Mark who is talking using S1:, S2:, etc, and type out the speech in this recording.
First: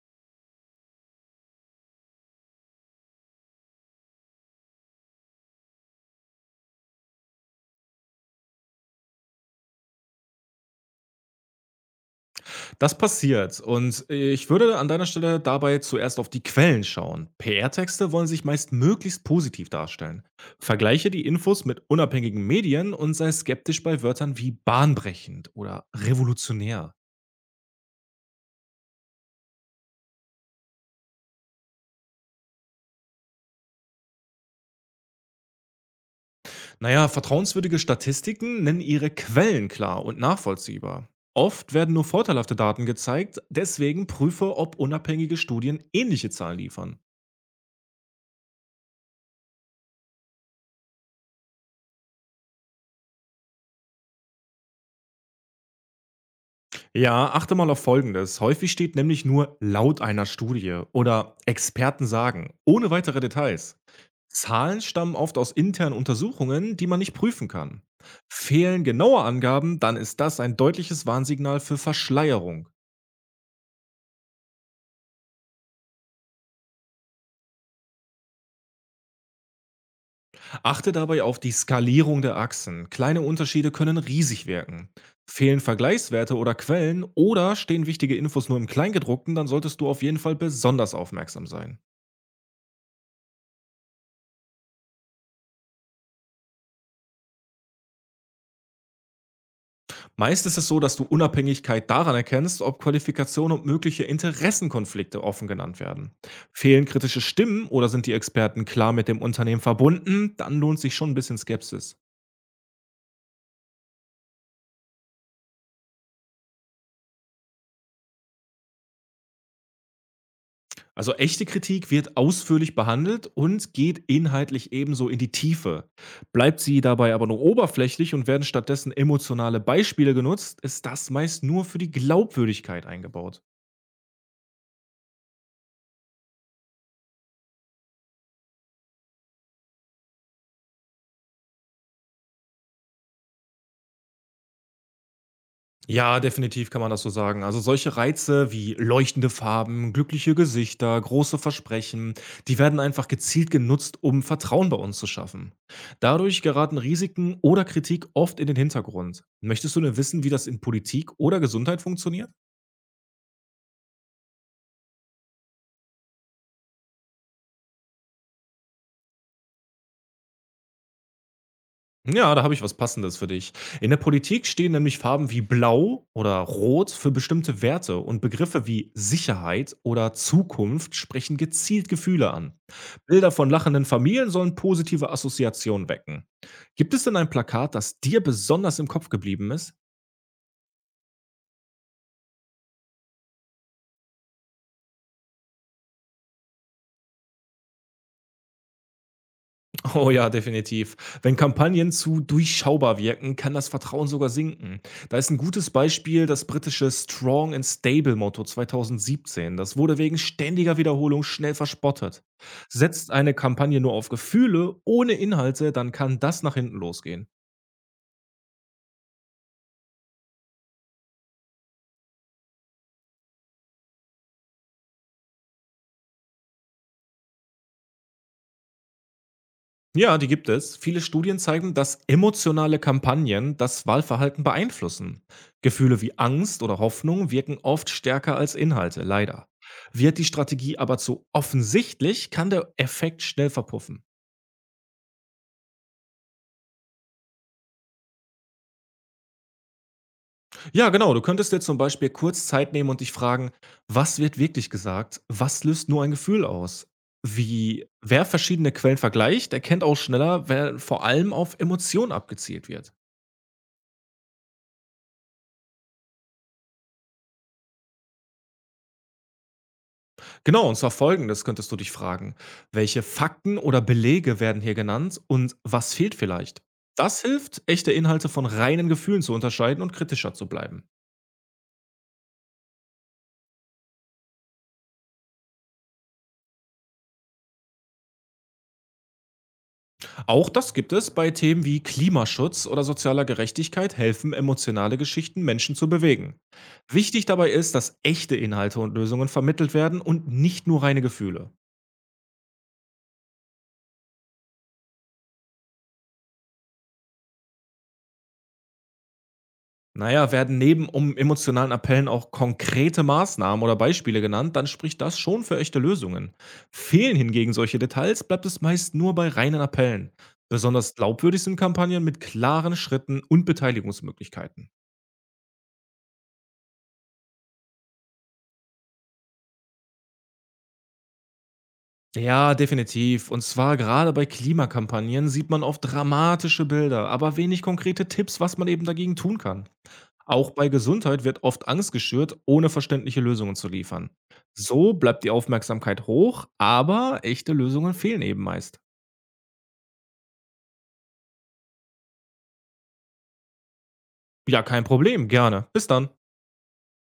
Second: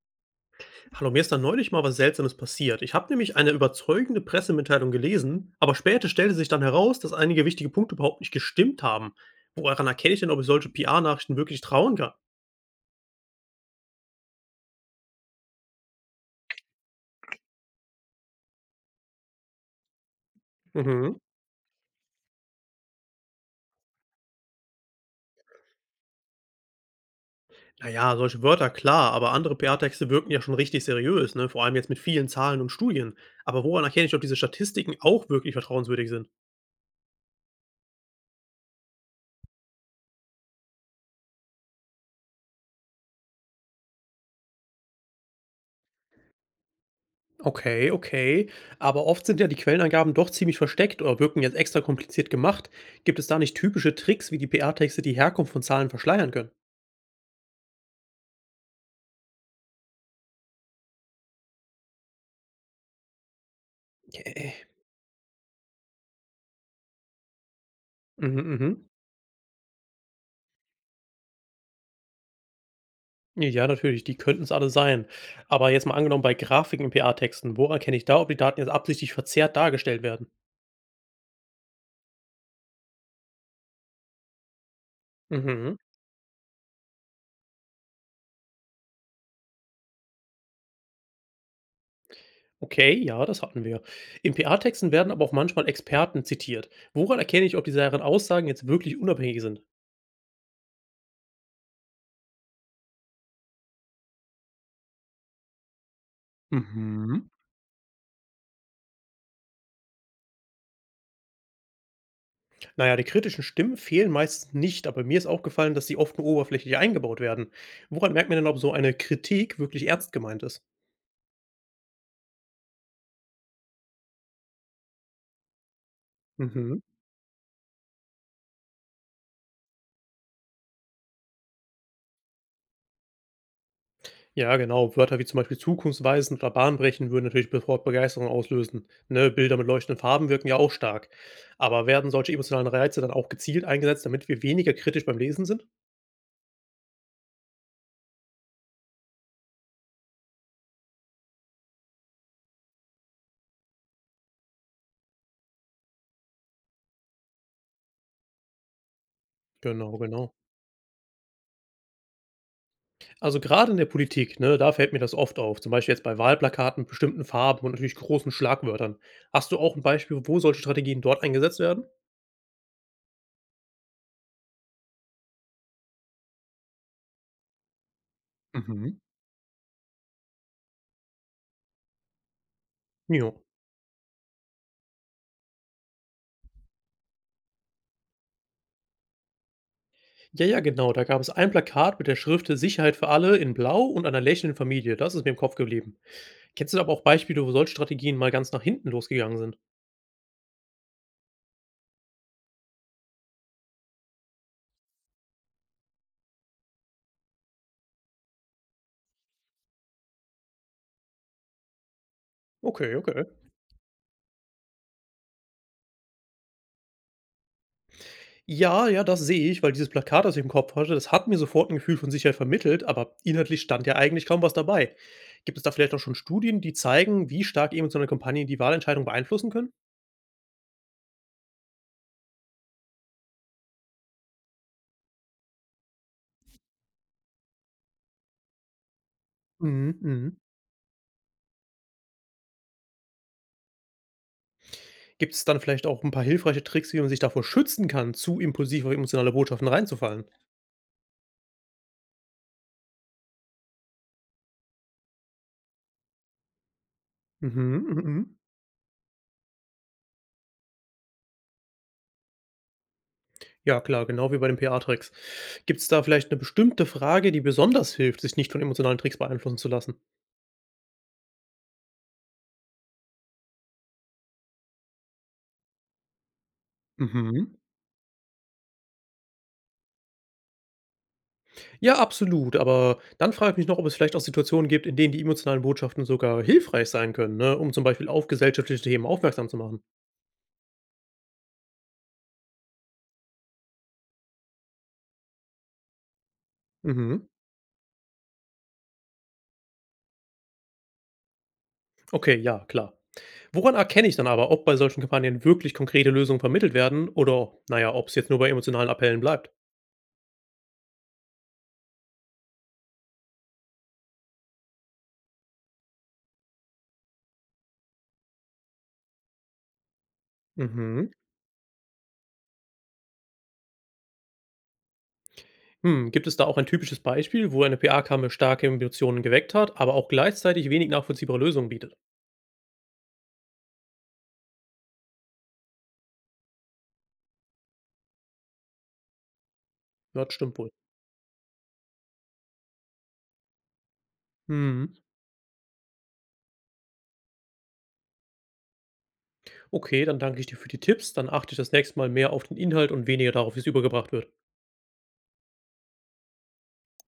S1: Hallo, mir ist da neulich mal was Seltsames passiert. Ich habe nämlich eine überzeugende Pressemitteilung gelesen, aber später stellte sich dann heraus, dass einige wichtige Punkte überhaupt nicht gestimmt haben. Woran erkenne ich denn, ob ich solche PR-Nachrichten wirklich trauen kann?
S2: Das passiert und ich würde an deiner Stelle dabei zuerst auf die Quellen schauen. PR-Texte wollen sich meist möglichst positiv darstellen. Vergleiche
S1: Mhm.
S2: die Infos mit unabhängigen Medien und sei skeptisch bei Wörtern wie bahnbrechend oder revolutionär.
S1: Naja, solche Wörter, klar, aber andere PR-Texte wirken ja schon richtig seriös, ne? Vor allem jetzt mit vielen Zahlen und Studien. Aber woran erkenne ich, ob diese Statistiken auch wirklich vertrauenswürdig sind?
S2: Naja, vertrauenswürdige Statistiken nennen ihre Quellen klar und nachvollziehbar. Oft werden nur vorteilhafte Daten gezeigt, deswegen prüfe, ob unabhängige Studien ähnliche Zahlen liefern.
S1: Okay, okay. Aber oft sind ja die Quellenangaben doch ziemlich versteckt oder wirken jetzt extra kompliziert gemacht. Gibt es da nicht typische Tricks, wie die PR-Texte die Herkunft von Zahlen verschleiern können?
S2: Ja, achte mal auf Folgendes. Häufig steht nämlich nur laut einer Studie oder Experten sagen, ohne weitere Details.
S1: Äh,
S2: Zahlen stammen oft aus internen Untersuchungen, die man nicht prüfen kann.
S1: Mhm,
S2: Fehlen
S1: mhm.
S2: genaue Angaben, dann ist das ein deutliches Warnsignal für Verschleierung.
S1: Ja, natürlich, die könnten es alle sein. Aber jetzt mal angenommen bei Grafiken in PR-Texten, woran kenne ich da, ob die Daten jetzt absichtlich verzerrt dargestellt werden?
S2: Achte dabei auf die Skalierung der Achsen. Kleine Unterschiede können riesig wirken. Fehlen
S1: Mhm.
S2: Vergleichswerte oder Quellen oder stehen wichtige Infos nur im Kleingedruckten, dann solltest du auf jeden Fall besonders aufmerksam sein.
S1: Okay, ja, das hatten wir. In PR-Texten werden aber auch manchmal Experten zitiert. Woran erkenne ich, ob diese deren Aussagen jetzt wirklich unabhängig sind?
S2: Meist ist es so, dass du Unabhängigkeit daran erkennst, ob Qualifikation und mögliche Interessenkonflikte offen genannt werden. Fehlen kritische
S1: Mhm.
S2: Stimmen oder sind die Experten klar mit dem Unternehmen verbunden, dann lohnt sich schon ein bisschen Skepsis.
S1: Na ja, die kritischen Stimmen fehlen meistens nicht, aber mir ist aufgefallen, dass sie oft nur oberflächlich eingebaut werden. Woran merkt man denn, ob so eine Kritik wirklich ernst gemeint ist?
S2: Also echte Kritik wird ausführlich behandelt und geht inhaltlich ebenso in die Tiefe. Bleibt sie
S1: Mhm.
S2: dabei aber nur oberflächlich und werden stattdessen emotionale Beispiele genutzt, ist das meist nur für die Glaubwürdigkeit eingebaut.
S1: Ja, genau. Wörter wie zum Beispiel zukunftsweisend oder bahnbrechend würden natürlich sofort Begeisterung auslösen. Ne, Bilder mit leuchtenden Farben wirken ja auch stark. Aber werden solche emotionalen Reize dann auch gezielt eingesetzt, damit wir weniger kritisch beim Lesen sind?
S2: Ja, definitiv kann man das so sagen. Also solche Reize wie leuchtende Farben, glückliche Gesichter, große Versprechen, die werden einfach gezielt genutzt, um Vertrauen bei uns zu schaffen. Dadurch geraten Risiken oder Kritik oft in den Hintergrund. Möchtest du denn
S1: Genau,
S2: wissen, wie
S1: genau.
S2: das in Politik oder Gesundheit funktioniert?
S1: Also gerade in der Politik, ne, da fällt mir das oft auf, zum Beispiel jetzt bei Wahlplakaten, bestimmten Farben und natürlich großen Schlagwörtern. Hast du auch ein Beispiel, wo solche Strategien dort eingesetzt werden?
S2: Ja, da habe ich was Passendes für dich. In der Politik stehen nämlich Farben wie Blau oder Rot für bestimmte Werte und Begriffe wie
S1: Mhm.
S2: Sicherheit oder Zukunft sprechen gezielt Gefühle an. Bilder
S1: Ja.
S2: von lachenden Familien sollen positive Assoziationen wecken. Gibt es denn ein Plakat, das dir besonders im Kopf geblieben ist?
S1: Ja, ja, genau. Da gab es ein Plakat mit der Schrift Sicherheit für alle in Blau und einer lächelnden Familie. Das ist mir im Kopf geblieben. Kennst du aber auch Beispiele, wo solche Strategien mal ganz nach hinten losgegangen sind?
S2: Oh ja, definitiv. Wenn Kampagnen zu durchschaubar wirken, kann das Vertrauen sogar sinken. Da ist ein gutes Beispiel das britische Strong and Stable Motto 2017. Das wurde wegen ständiger Wiederholung schnell verspottet.
S1: Okay,
S2: Setzt
S1: okay.
S2: eine Kampagne nur auf Gefühle ohne Inhalte, dann kann das nach hinten losgehen.
S1: Ja, ja, das sehe ich, weil dieses Plakat, das ich im Kopf hatte, das hat mir sofort ein Gefühl von Sicherheit vermittelt, aber inhaltlich stand ja eigentlich kaum was dabei. Gibt es da vielleicht auch schon Studien, die zeigen, wie stark emotionale Kampagnen die Wahlentscheidung beeinflussen können?
S2: Ja, die gibt es. Viele Studien zeigen, dass emotionale Kampagnen das Wahlverhalten beeinflussen. Gefühle wie Angst oder Hoffnung wirken oft stärker als Inhalte, leider.
S1: Mhm,
S2: Wird die
S1: mhm.
S2: Strategie aber zu offensichtlich, kann der Effekt schnell verpuffen.
S1: Gibt es dann vielleicht auch ein paar hilfreiche Tricks, wie man sich davor schützen kann, zu impulsiv auf emotionale Botschaften reinzufallen?
S2: Ja, genau, du könntest dir zum Beispiel kurz Zeit nehmen und dich fragen, was wird wirklich gesagt, was löst nur ein Gefühl aus?
S1: Mhm,
S2: Wie
S1: mhm,
S2: wer
S1: mhm.
S2: verschiedene Quellen vergleicht, erkennt auch schneller, wer vor allem auf Emotionen abgezielt wird.
S1: Ja klar, genau wie bei den PR-Tricks. Gibt es da vielleicht eine bestimmte Frage, die besonders hilft, sich nicht von emotionalen Tricks beeinflussen zu lassen?
S2: Genau, und zwar Folgendes könntest du dich fragen. Welche Fakten oder Belege werden hier genannt und was fehlt vielleicht? Das
S1: Mhm.
S2: hilft, echte Inhalte von reinen Gefühlen zu unterscheiden und kritischer zu bleiben.
S1: Ja, absolut, aber dann frage ich mich noch, ob es vielleicht auch Situationen gibt, in denen die emotionalen Botschaften sogar hilfreich sein können, ne, um zum Beispiel auf gesellschaftliche Themen aufmerksam zu machen.
S2: Auch das gibt es bei Themen wie Klimaschutz oder sozialer Gerechtigkeit helfen emotionale Geschichten Menschen zu bewegen. Wichtig
S1: Mhm.
S2: dabei ist, dass echte Inhalte und Lösungen vermittelt werden und nicht nur reine Gefühle.
S1: Okay, ja, klar. Woran erkenne ich dann aber, ob bei solchen Kampagnen wirklich konkrete Lösungen vermittelt werden oder, naja, ob es jetzt nur bei emotionalen Appellen bleibt?
S2: Na ja, werden neben um emotionalen Appellen auch konkrete Maßnahmen oder Beispiele genannt, dann spricht das schon für echte Lösungen. Fehlen hingegen solche Details, bleibt es meist nur bei reinen Appellen. Besonders
S1: Mhm.
S2: glaubwürdig sind Kampagnen mit klaren Schritten und Beteiligungsmöglichkeiten.
S1: Hm, gibt es da auch ein typisches Beispiel, wo eine PR-Kampagne starke Emotionen geweckt hat, aber auch gleichzeitig wenig nachvollziehbare Lösungen bietet?
S2: Ja, definitiv. Und zwar gerade bei Klimakampagnen sieht man oft dramatische Bilder, aber wenig konkrete Tipps, was man eben dagegen tun kann.
S1: Ja, das
S2: Auch
S1: stimmt
S2: bei
S1: wohl.
S2: Gesundheit wird oft Angst geschürt, ohne verständliche Lösungen zu liefern. So
S1: Mhm.
S2: bleibt die Aufmerksamkeit hoch, aber echte Lösungen fehlen eben meist.
S1: Okay, dann danke ich dir für die Tipps. Dann achte ich das nächste Mal mehr auf den Inhalt und weniger darauf, wie es übergebracht wird.
S2: Ja, kein Problem, gerne. Bis dann.